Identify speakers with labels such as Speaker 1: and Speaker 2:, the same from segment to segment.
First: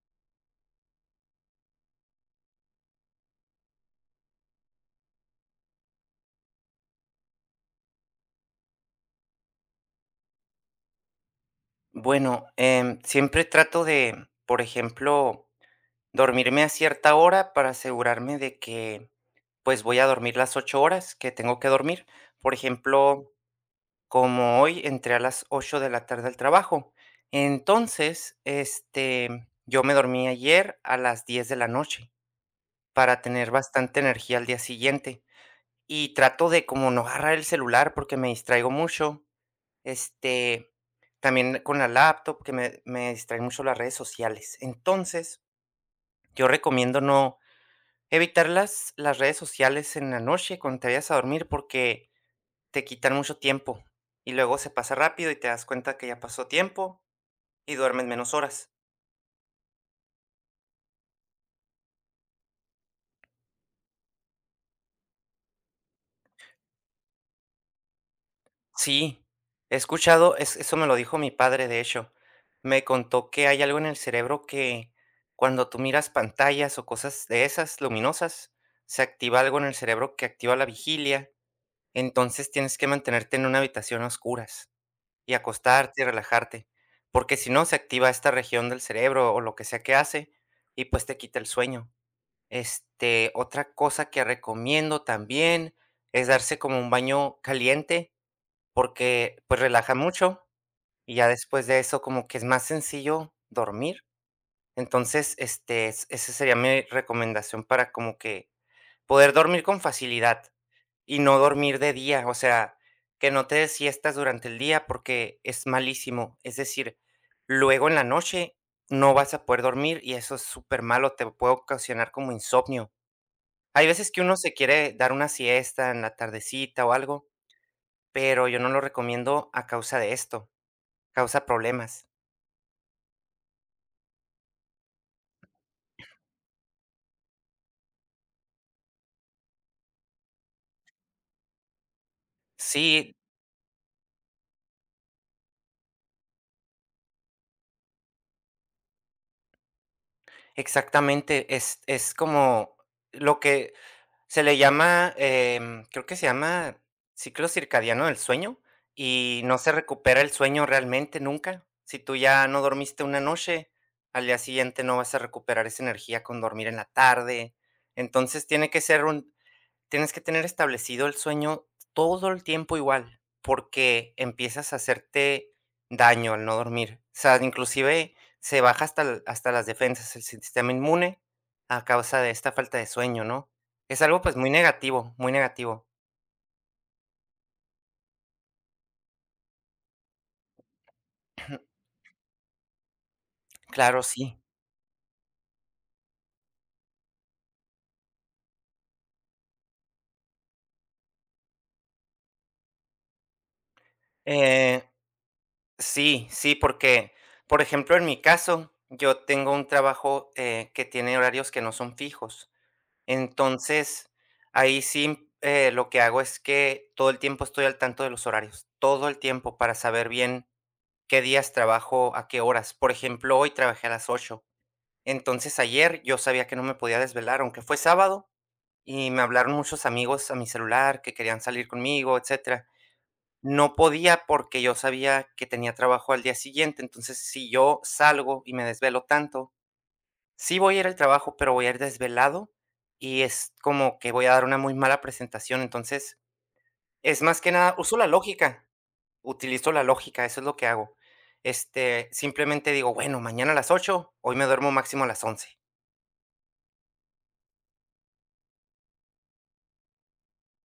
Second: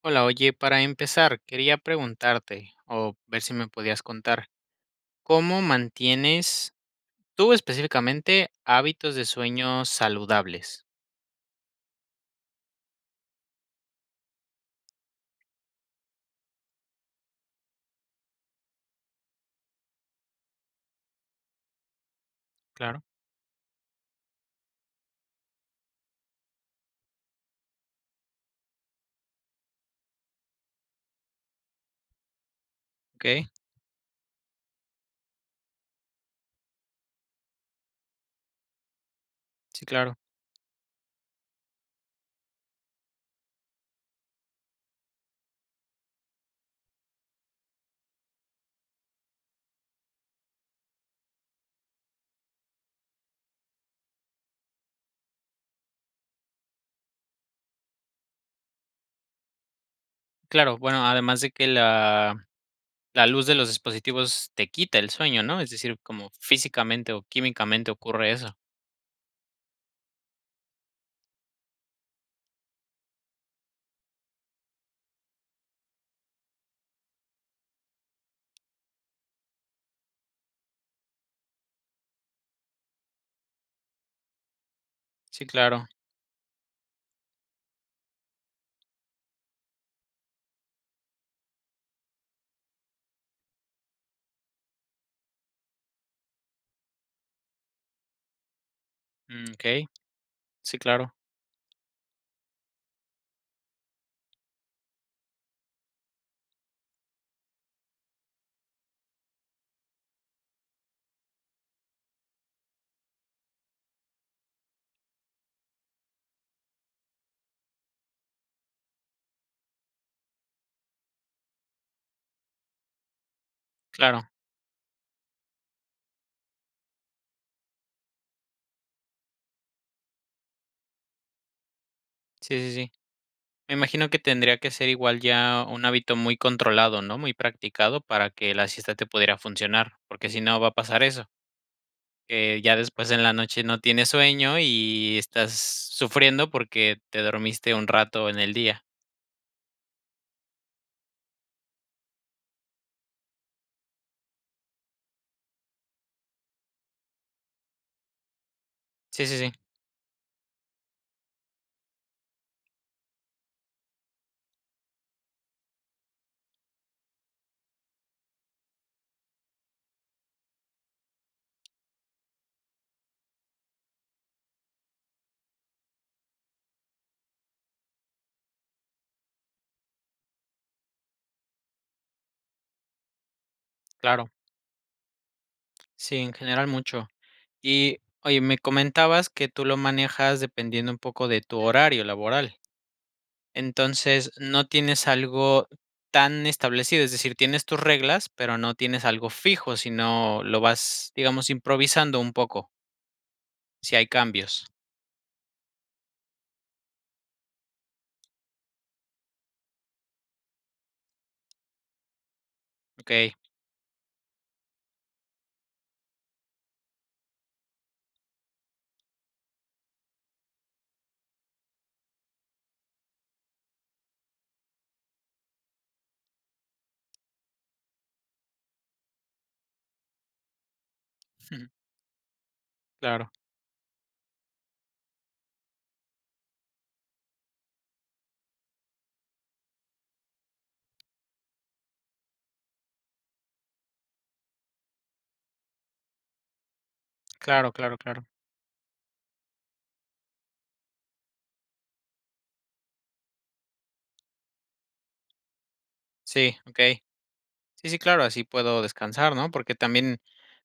Speaker 1: Hola, oye, para empezar, quería preguntarte o ver si me podías contar, ¿cómo mantienes tú específicamente hábitos de sueño saludables?
Speaker 2: Bueno, siempre trato de, por ejemplo, dormirme a cierta hora para asegurarme de que, pues, voy a dormir las 8 horas que tengo que dormir. Por
Speaker 1: Claro.
Speaker 2: ejemplo, como hoy entré a las 8 de la tarde al trabajo. Entonces, este, yo me dormí ayer a las 10 de la noche para
Speaker 1: ¿Ok?
Speaker 2: tener bastante energía al día siguiente. Y trato de como no agarrar el celular porque me distraigo mucho.
Speaker 1: Sí, claro.
Speaker 2: Este, también con la laptop, que me distraen mucho las redes sociales. Entonces, yo recomiendo no evitar las redes sociales en la noche cuando te vayas a dormir, porque te quitan mucho tiempo, y luego se pasa rápido y te das cuenta que ya pasó tiempo y duermes menos horas.
Speaker 1: Claro, bueno, además de que la luz de los dispositivos te quita el sueño, ¿no? Es decir, como físicamente o químicamente ocurre eso.
Speaker 2: Sí, he escuchado, es eso me lo dijo mi padre, de hecho. Me contó que hay algo en el cerebro que cuando tú miras pantallas o cosas de esas luminosas, se activa algo en el cerebro que activa la vigilia. Entonces, tienes que mantenerte en una habitación a oscuras, y
Speaker 1: Sí, claro.
Speaker 2: acostarte y relajarte, porque si no, se activa esta región del cerebro, o lo que sea que hace, y pues te quita el sueño. Este, otra cosa que recomiendo también, es darse como un baño caliente, porque,
Speaker 1: Mm,
Speaker 2: pues,
Speaker 1: okey.
Speaker 2: relaja mucho,
Speaker 1: Sí, claro,
Speaker 2: y ya después de eso como que es más sencillo dormir. Entonces, este, es esa sería mi recomendación para como que poder dormir con facilidad. Y no dormir de día, o sea, que no te des siestas durante el día porque es malísimo. Es decir, luego en la noche no vas a poder dormir y eso es súper malo, te puede ocasionar como insomnio. Hay veces que
Speaker 1: claro.
Speaker 2: uno se quiere dar una siesta en la tardecita o algo, pero yo no lo recomiendo a causa de esto, causa problemas.
Speaker 1: Sí, sí, sí. Me imagino que tendría que ser igual ya un hábito muy controlado, ¿no? Muy practicado para que la siesta te pudiera funcionar, porque si no va a pasar eso, que ya después
Speaker 2: Sí,
Speaker 1: en la noche no tienes sueño y estás sufriendo porque te dormiste un rato en el día.
Speaker 2: exactamente, es como lo que se le llama, creo que se llama ciclo circadiano del sueño,
Speaker 1: Sí, sí,
Speaker 2: y
Speaker 1: sí,
Speaker 2: no se recupera el sueño realmente nunca. Si tú ya no dormiste una noche, al día siguiente no vas a recuperar esa energía con dormir en la tarde. Entonces, tienes que tener establecido el sueño todo el tiempo igual, porque empiezas a hacerte daño al no dormir. O sea, inclusive se baja hasta, hasta las defensas, el sistema inmune, a causa de esta falta de sueño, ¿no? Es algo,
Speaker 1: claro.
Speaker 2: pues, muy negativo, muy negativo.
Speaker 1: Sí, en general mucho. Y oye, me comentabas que tú lo manejas dependiendo un poco de tu horario laboral.
Speaker 2: Claro,
Speaker 1: Entonces,
Speaker 2: sí.
Speaker 1: no tienes algo tan establecido, es decir, tienes tus reglas, pero no tienes algo fijo, sino lo vas, digamos, improvisando un poco, si hay cambios.
Speaker 2: Eh, sí, sí, porque, por ejemplo, en mi caso, yo tengo un trabajo, que tiene horarios que no son fijos.
Speaker 1: ¿Ok?
Speaker 2: Entonces, ahí sí, lo que hago es que todo el tiempo estoy al tanto de los horarios, todo el tiempo para saber bien qué días trabajo, a qué horas. Por ejemplo, hoy trabajé a las 8. Entonces, ayer yo sabía que no me podía desvelar, aunque fue sábado, y me hablaron muchos amigos a mi celular que querían
Speaker 1: Ujú.
Speaker 2: salir conmigo, etcétera.
Speaker 1: Claro,
Speaker 2: No podía porque yo sabía que tenía trabajo al día siguiente. Entonces, si yo salgo y me desvelo tanto, sí voy a ir al trabajo, pero voy a ir desvelado y es como que voy a dar una muy mala presentación. Entonces, es más que
Speaker 1: claro,
Speaker 2: nada,
Speaker 1: claro,
Speaker 2: uso la
Speaker 1: claro.
Speaker 2: lógica, utilizo la lógica, eso es lo que hago. Este, simplemente digo, bueno, mañana a las 8, hoy me duermo máximo a las 11.
Speaker 1: Sí, ¿ok? Sí, sí, claro, así puedo descansar, ¿no? Porque también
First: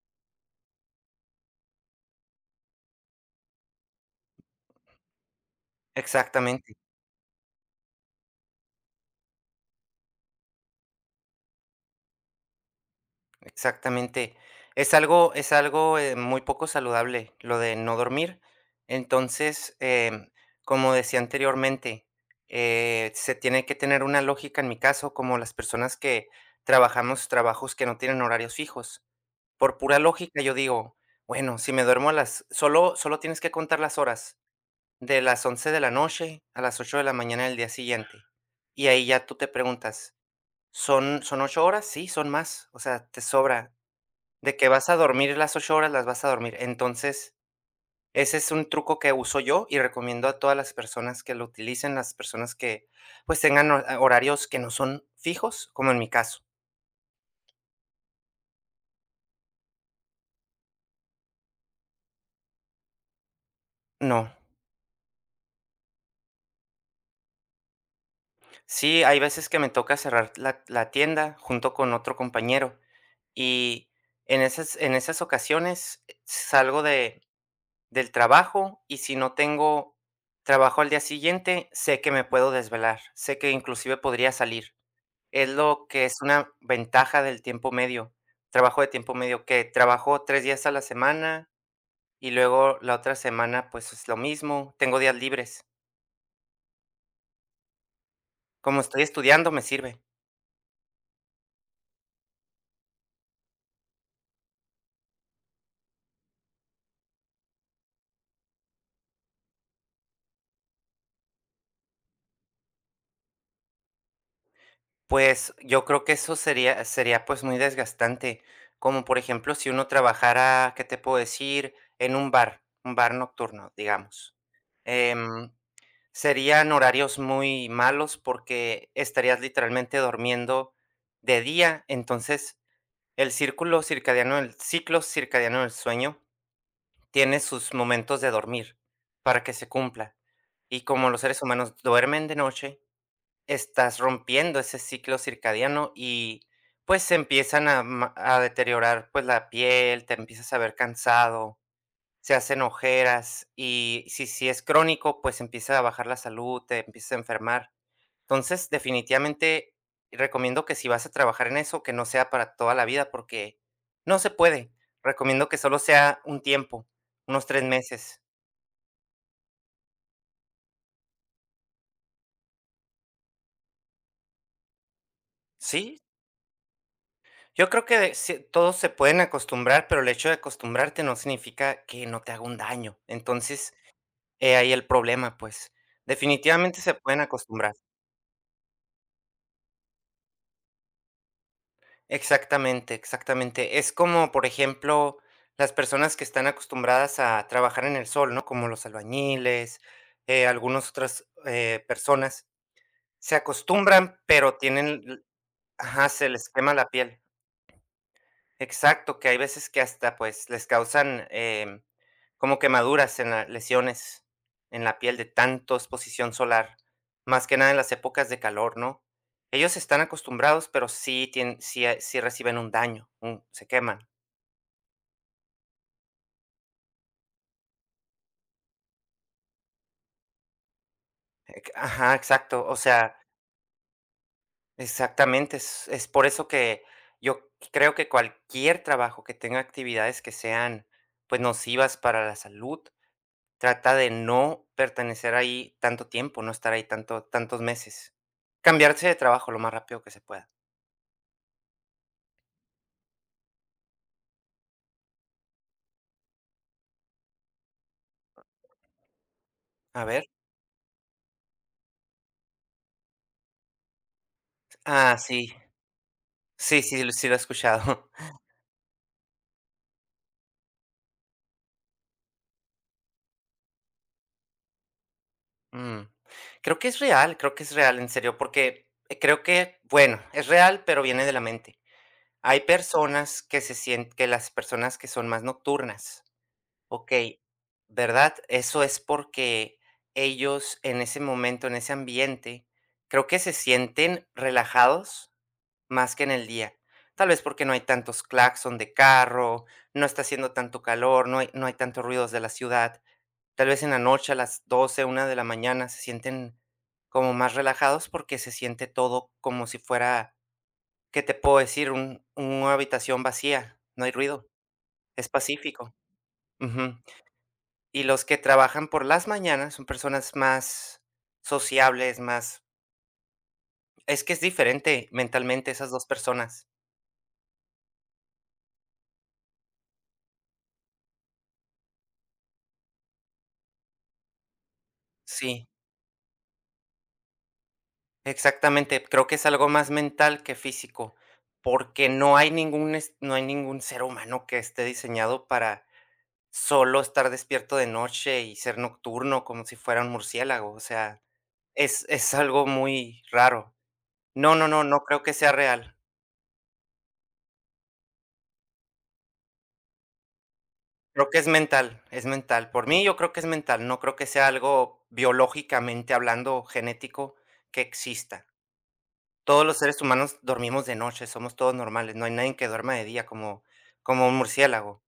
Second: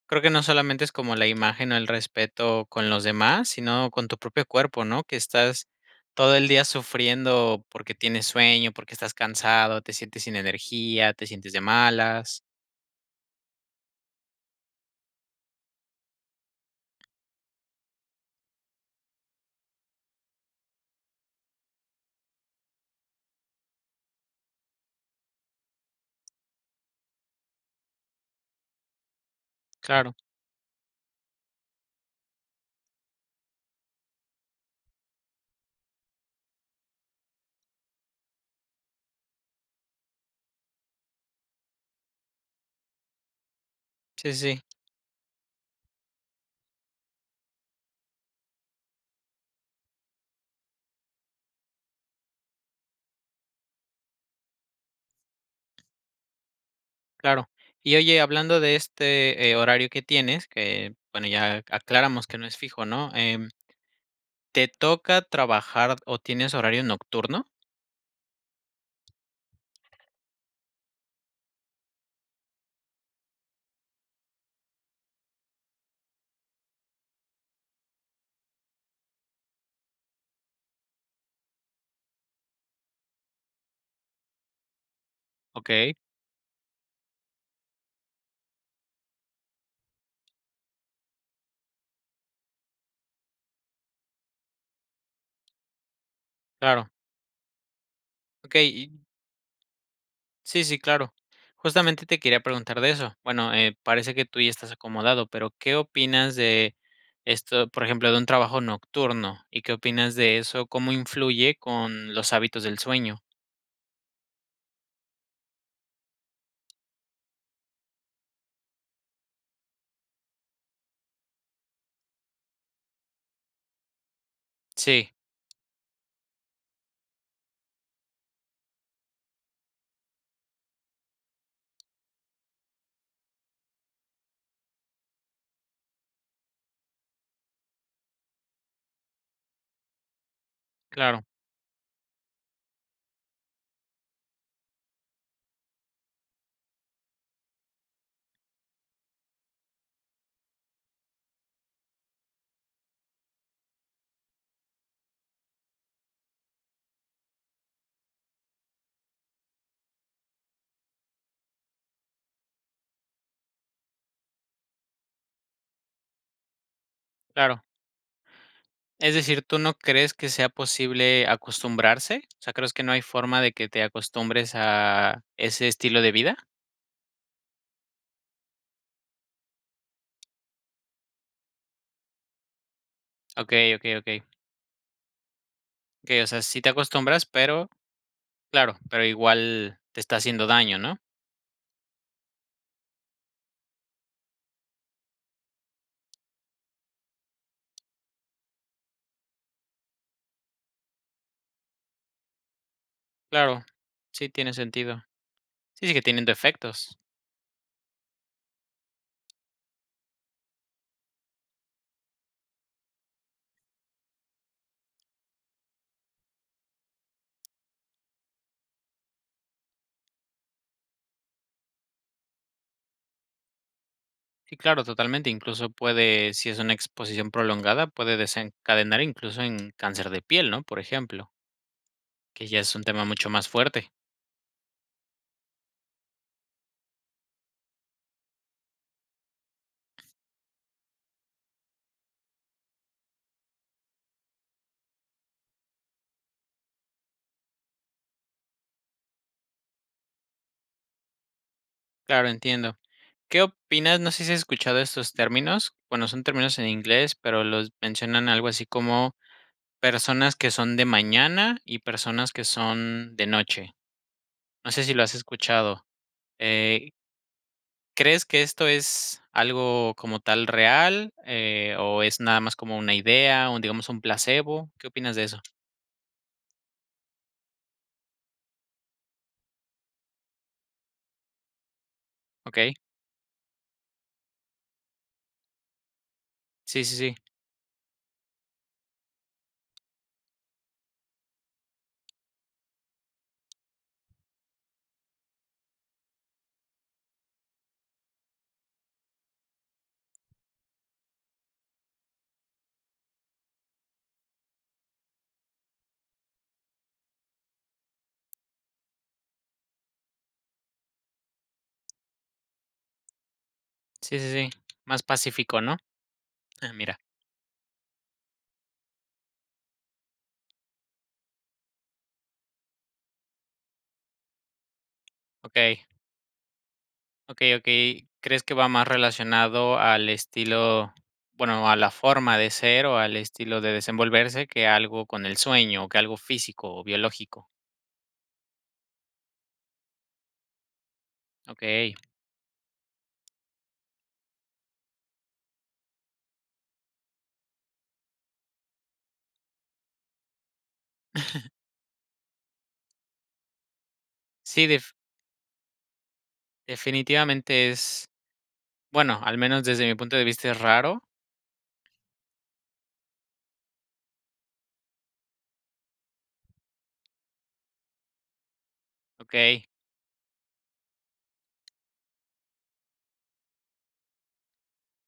Speaker 1: creo que no solamente es como la imagen o el respeto con los demás, sino con tu propio cuerpo, ¿no? Que estás todo el día
Speaker 2: Exactamente.
Speaker 1: sufriendo porque tienes sueño, porque estás cansado, te sientes sin energía, te sientes de malas.
Speaker 2: Exactamente. Es algo, muy poco saludable lo de no dormir. Entonces, como decía anteriormente, se tiene que tener una lógica, en mi caso, como las personas que trabajamos trabajos que no tienen horarios fijos. Por pura
Speaker 1: Claro,
Speaker 2: lógica, yo digo: "Bueno, si me duermo a las". Solo tienes que contar las horas, de las 11 de la noche a las 8 de la mañana del día siguiente. Y ahí ya tú te preguntas: "¿Son 8 horas? Sí, son más". O sea, te sobra.
Speaker 1: sí, sí,
Speaker 2: De
Speaker 1: sí,
Speaker 2: que vas a dormir las 8 horas, las vas a dormir. Entonces, ese es un truco que uso yo y recomiendo a todas las personas que lo utilicen, las personas que, pues, tengan horarios que no son fijos, como en mi caso.
Speaker 1: claro. Y oye, hablando de este, horario que tienes, que, bueno, ya aclaramos que no es fijo, ¿no?
Speaker 2: No.
Speaker 1: ¿Te toca trabajar o tienes horario nocturno?
Speaker 2: Sí, hay veces que me toca cerrar la tienda junto con otro compañero y en esas ocasiones, salgo del trabajo, y si no tengo trabajo al día siguiente, sé que me puedo desvelar, sé que inclusive podría salir. Es lo
Speaker 1: Okey,
Speaker 2: que es una ventaja del tiempo medio, trabajo de tiempo medio, que trabajo 3 días a la semana y luego la otra semana, pues, es lo mismo, tengo días libres.
Speaker 1: claro.
Speaker 2: Como
Speaker 1: Okey, y
Speaker 2: estoy estudiando, me sirve.
Speaker 1: sí, sí, claro. Justamente te quería preguntar de eso. Bueno, parece que tú ya estás acomodado, pero ¿qué opinas de esto, por ejemplo, de un trabajo nocturno? ¿Y qué opinas de eso? ¿Cómo influye con los hábitos del sueño?
Speaker 2: Pues, yo creo que eso sería, pues, muy desgastante, como por ejemplo, si uno trabajara, ¿qué te puedo decir?, en un bar nocturno, digamos.
Speaker 1: Sí,
Speaker 2: Em, Serían horarios muy malos porque estarías literalmente durmiendo de día. Entonces, el círculo circadiano, el ciclo circadiano del sueño tiene sus momentos de dormir para que se cumpla. Y como los
Speaker 1: claro,
Speaker 2: seres humanos duermen de noche, estás rompiendo ese ciclo circadiano y pues se empiezan a, a deteriorar, pues, la piel, te empiezas a ver cansado, se hacen ojeras, y si es crónico, pues, empieza a bajar la salud, te empiezas a enfermar. Entonces, definitivamente recomiendo que si vas a trabajar en eso, que no sea para toda la vida, porque no se puede. Recomiendo que solo sea un tiempo, unos
Speaker 1: claro.
Speaker 2: 3 meses.
Speaker 1: Es decir, ¿tú no crees que sea posible acostumbrarse? O sea, ¿crees que no hay forma de que te acostumbres a ese estilo
Speaker 2: Sí,
Speaker 1: de vida?
Speaker 2: yo creo que de sí, todos se pueden acostumbrar, pero el hecho de acostumbrarte no significa que no te haga un daño. Entonces,
Speaker 1: Okey, okey, okey.
Speaker 2: he ahí el problema, pues.
Speaker 1: Okey, o sea, sí te
Speaker 2: Definitivamente se pueden
Speaker 1: acostumbras, pero
Speaker 2: acostumbrar.
Speaker 1: claro, pero igual te está haciendo daño, ¿no?
Speaker 2: Exactamente, exactamente. Es como, por ejemplo, las personas que están acostumbradas a trabajar en el sol, ¿no? Como los albañiles, algunas otras personas. Se
Speaker 1: Claro,
Speaker 2: acostumbran,
Speaker 1: sí tiene
Speaker 2: pero tienen,
Speaker 1: sentido. Sí, sí que
Speaker 2: ajá,
Speaker 1: tienen
Speaker 2: se les quema la
Speaker 1: defectos.
Speaker 2: piel. Exacto, que hay veces que hasta, pues, les causan, como quemaduras en la lesiones en la piel de tanto exposición solar, más que nada en las épocas de calor, ¿no? Ellos están acostumbrados, pero sí, sí reciben un daño, se queman.
Speaker 1: Sí, claro, totalmente. Incluso puede, si es una exposición prolongada, puede desencadenar incluso en cáncer de piel, ¿no? Por ejemplo,
Speaker 2: Ec Ajá,
Speaker 1: que ya
Speaker 2: exacto,
Speaker 1: es
Speaker 2: o
Speaker 1: un tema
Speaker 2: sea,
Speaker 1: mucho más fuerte.
Speaker 2: exactamente, es por eso que yo creo que cualquier trabajo que tenga actividades que sean, pues, nocivas para la salud, trata de no pertenecer ahí tanto tiempo, no estar ahí tantos meses. Cambiarse de trabajo lo más rápido que se pueda.
Speaker 1: Claro, entiendo. ¿Qué opinas? No sé si has escuchado estos términos. Bueno, son términos en inglés, pero los mencionan algo así como
Speaker 2: A ver.
Speaker 1: personas que son de mañana y personas que son de noche. No sé si lo has
Speaker 2: Ah, sí.
Speaker 1: escuchado.
Speaker 2: Sí,
Speaker 1: Eh,
Speaker 2: sí, sí lo he escuchado.
Speaker 1: ¿Crees que esto es algo como tal real, o es nada más como una idea, un, digamos, un placebo? ¿Qué opinas de eso?
Speaker 2: Mm. Creo que es real, creo que es real, en serio, porque creo que, bueno, es real, pero viene de la mente. Hay
Speaker 1: Okey.
Speaker 2: personas que se sien que las personas que son más nocturnas,
Speaker 1: Sí, sí, sí.
Speaker 2: okey, ¿verdad? Eso es porque ellos, en ese momento, en ese ambiente, creo que se sienten relajados. Más que en el día. Tal vez porque no hay tantos claxon de carro, no está haciendo tanto calor, no hay tantos ruidos de la ciudad. Tal vez en la noche, a las 12, 1 de la mañana, se sienten como más relajados porque se siente todo como si fuera, ¿qué te puedo decir? Un una habitación vacía, no hay
Speaker 1: Sí, sí,
Speaker 2: ruido,
Speaker 1: sí. Más
Speaker 2: es
Speaker 1: pacífico, ¿no?
Speaker 2: pacífico.
Speaker 1: Ah, mira,
Speaker 2: Ujú. Y los que trabajan por las mañanas son personas más sociables. Más Es que es diferente mentalmente
Speaker 1: okey.
Speaker 2: esas 2 personas.
Speaker 1: Okey, okey. ¿Crees que va más relacionado al estilo, bueno, a la forma de ser o al estilo de desenvolverse que algo con el
Speaker 2: Sí.
Speaker 1: sueño, o que algo físico o biológico?
Speaker 2: Exactamente, creo que es algo más mental que físico,
Speaker 1: Okey.
Speaker 2: porque no hay ningún ser humano que esté diseñado para solo estar despierto de noche y ser nocturno como si fuera un murciélago, o sea, es algo muy raro. No,
Speaker 1: Sí,
Speaker 2: no, no,
Speaker 1: def
Speaker 2: no creo que sea real.
Speaker 1: definitivamente es, bueno, al menos desde mi punto de vista es raro.
Speaker 2: Creo que es mental, es mental. Por mí, yo creo que es mental, no creo que sea algo biológicamente hablando, genético, que exista.
Speaker 1: Okey,
Speaker 2: Todos los seres humanos dormimos de noche, somos todos normales, no hay nadie que duerma de día como un murciélago.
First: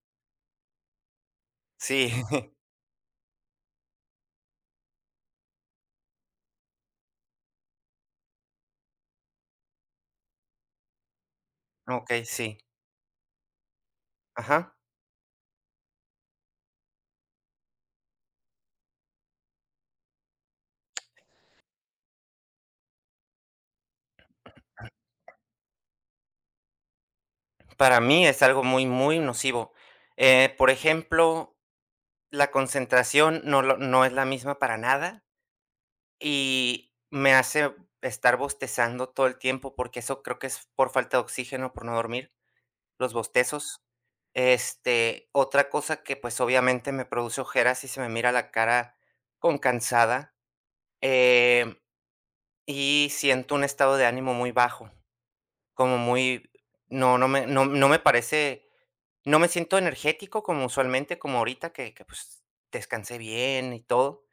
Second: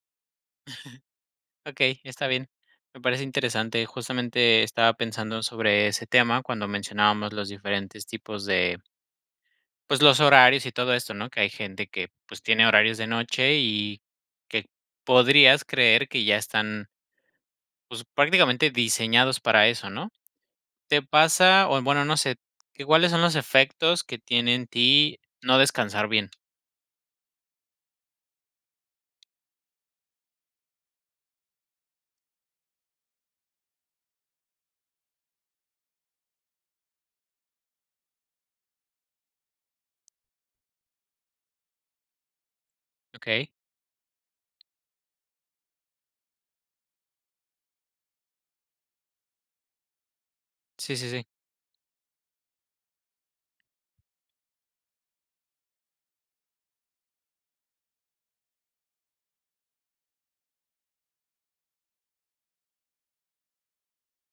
Speaker 1: okey,
Speaker 2: Sí,
Speaker 1: está bien. Me parece interesante. Justamente estaba pensando sobre ese tema cuando mencionábamos los diferentes tipos de pues, los horarios y todo esto, ¿no? Que hay gente que,
Speaker 2: okey,
Speaker 1: pues,
Speaker 2: sí.
Speaker 1: tiene horarios de noche y que
Speaker 2: Ajá.
Speaker 1: podrías creer que ya están, pues, prácticamente diseñados para eso, ¿no? ¿Te pasa? O bueno, no sé, ¿que cuáles son los efectos que tiene en ti no descansar bien?
Speaker 2: Para mí es algo muy, muy nocivo. Por ejemplo, la concentración no es la misma para nada, y me hace estar bostezando todo el tiempo, porque eso creo que es por falta de oxígeno, por no dormir, los
Speaker 1: Okey.
Speaker 2: bostezos. Este, otra cosa que, pues, obviamente me produce ojeras, y se me mira la cara con cansada.
Speaker 1: Sí, sí, sí.
Speaker 2: Em, y siento un estado de ánimo muy bajo, como muy no no me no no me parece no me siento energético como usualmente, como ahorita que, pues, descansé bien y todo.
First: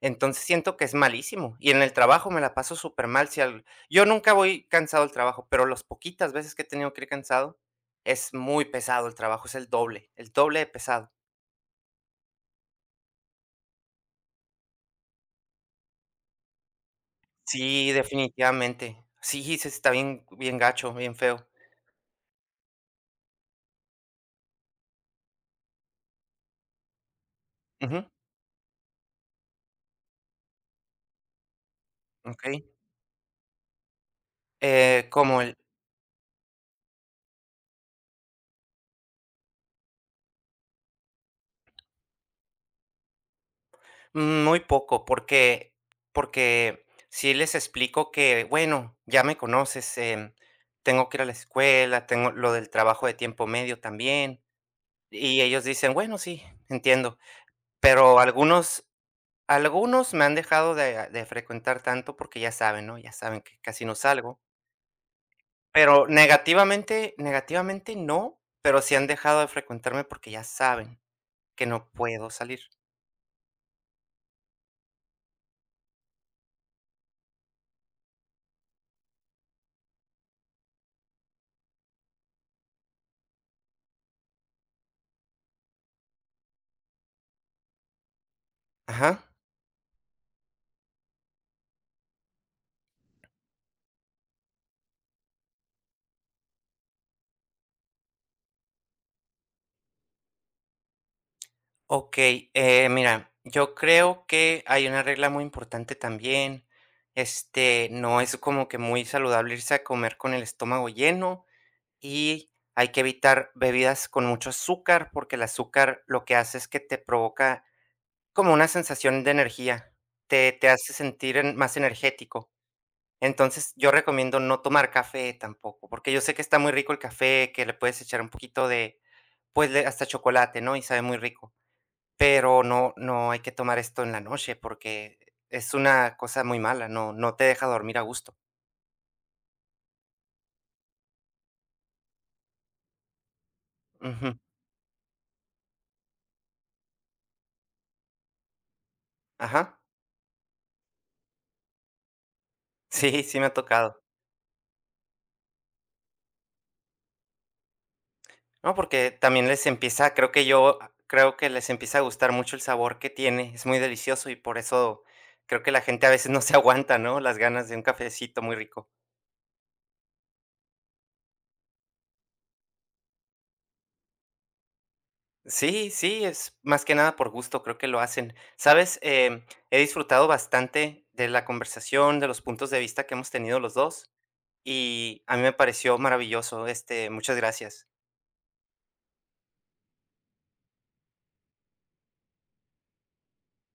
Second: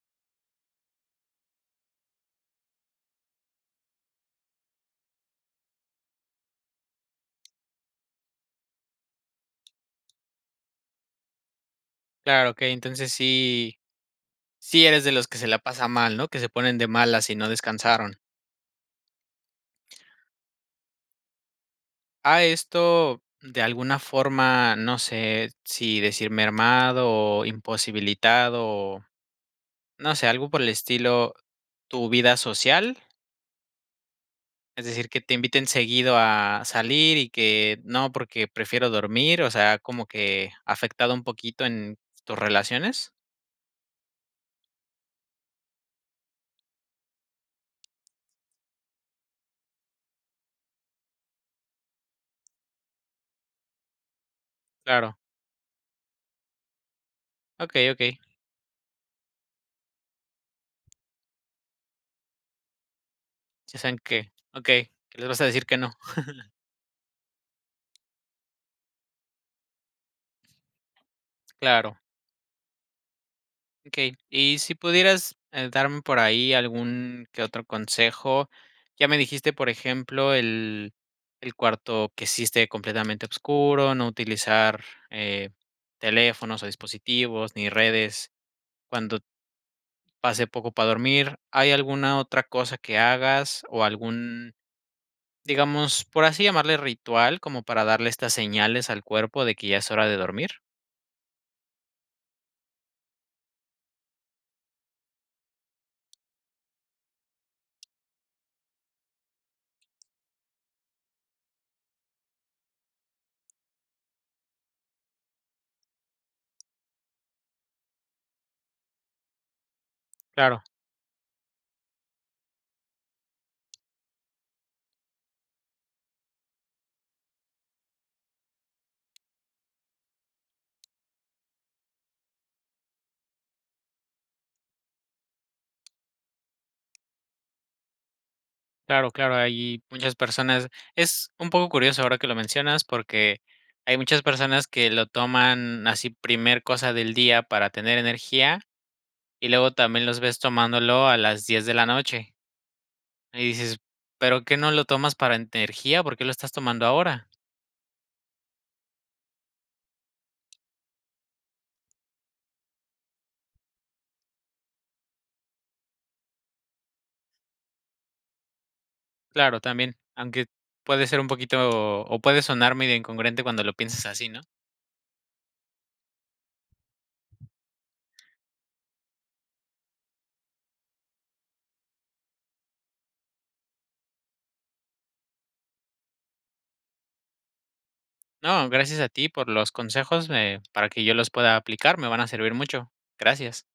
Speaker 2: Entonces, siento que es malísimo, y en el trabajo me la paso súper mal. Si al Yo nunca voy cansado al trabajo, pero las poquitas veces que he tenido que ir cansado, es muy pesado el trabajo, es el doble de pesado.
Speaker 1: Claro, okey. Entonces sí eres de los que se la pasa mal, ¿no? Que se ponen de malas y no
Speaker 2: Sí,
Speaker 1: descansaron.
Speaker 2: definitivamente. Sí, sí, está bien bien gacho, bien feo.
Speaker 1: ¿A esto de alguna forma, no sé si decir mermado o
Speaker 2: Ujú,
Speaker 1: imposibilitado o, no sé, algo por el estilo, tu vida
Speaker 2: okey.
Speaker 1: social? Es decir, que te
Speaker 2: Como el
Speaker 1: inviten seguido a salir y que no, porque prefiero dormir, o sea, como que afectado un poquito en tus relaciones.
Speaker 2: Muy poco, porque si les explico que, bueno, ya me conoces, tengo que ir a la escuela, tengo lo del trabajo de tiempo medio también,
Speaker 1: Claro.
Speaker 2: y ellos dicen: "Bueno, sí, entiendo".
Speaker 1: Okey, okey.
Speaker 2: Pero algunos me han dejado de frecuentar tanto porque ya saben, ¿no? Ya saben que
Speaker 1: Ya
Speaker 2: casi no
Speaker 1: saben que
Speaker 2: salgo,
Speaker 1: okey, que les vas a decir que no.
Speaker 2: pero negativamente no, pero sí han dejado de frecuentarme porque ya saben que no
Speaker 1: Claro.
Speaker 2: puedo salir.
Speaker 1: Okey. Y si pudieras, darme por ahí algún que otro consejo. Ya me dijiste, por ejemplo, el cuarto que sí esté completamente oscuro, no utilizar, eh, teléfonos o dispositivos, ni redes
Speaker 2: Ajá.
Speaker 1: cuando pase poco para dormir. ¿Hay alguna otra cosa que hagas o algún, digamos, por así llamarle, ritual, como para darle estas señales al cuerpo de que ya es hora de dormir?
Speaker 2: Ok, mira, yo creo que hay una regla muy importante también. Este, no es como que muy saludable irse a comer con el estómago lleno, y hay que evitar bebidas con mucho azúcar porque el azúcar lo que hace es que te provoca como una sensación de energía, te,
Speaker 1: Claro.
Speaker 2: te hace sentir más energético. Entonces, yo recomiendo no tomar café tampoco, porque yo sé que está muy rico el café, que le puedes echar un poquito de, pues, hasta chocolate, ¿no? Y sabe muy rico, pero no hay que tomar esto en la noche porque es una cosa muy mala, no te deja dormir a gusto.
Speaker 1: Claro, claro, hay muchas personas. Es un poco curioso ahora que lo mencionas porque hay muchas
Speaker 2: Ujú.
Speaker 1: personas que lo toman así primer cosa del día para tener energía y luego
Speaker 2: Ajá.
Speaker 1: también los ves tomándolo a las 10 de la noche.
Speaker 2: Sí, sí
Speaker 1: Y
Speaker 2: me ha
Speaker 1: dices,
Speaker 2: tocado.
Speaker 1: ¿pero qué no lo tomas para energía? ¿Por qué lo estás tomando ahora?
Speaker 2: No, porque también les empieza creo que yo creo que les empieza a gustar mucho el sabor que tiene, es muy delicioso, y por eso creo que la gente a veces no se aguanta, ¿no? Las ganas de un cafecito muy rico.
Speaker 1: Claro, también, aunque puede ser un poquito o puede sonar medio incongruente cuando lo piensas así, ¿no?
Speaker 2: Sí, sí, es más que nada por gusto, creo que lo hacen. ¿Sabes? He disfrutado bastante de la conversación, de los puntos de vista que hemos tenido los dos. Y a mí me pareció maravilloso, este, muchas gracias.
Speaker 1: No, gracias a ti por los consejos, para que yo los pueda aplicar, me van a servir mucho. Gracias.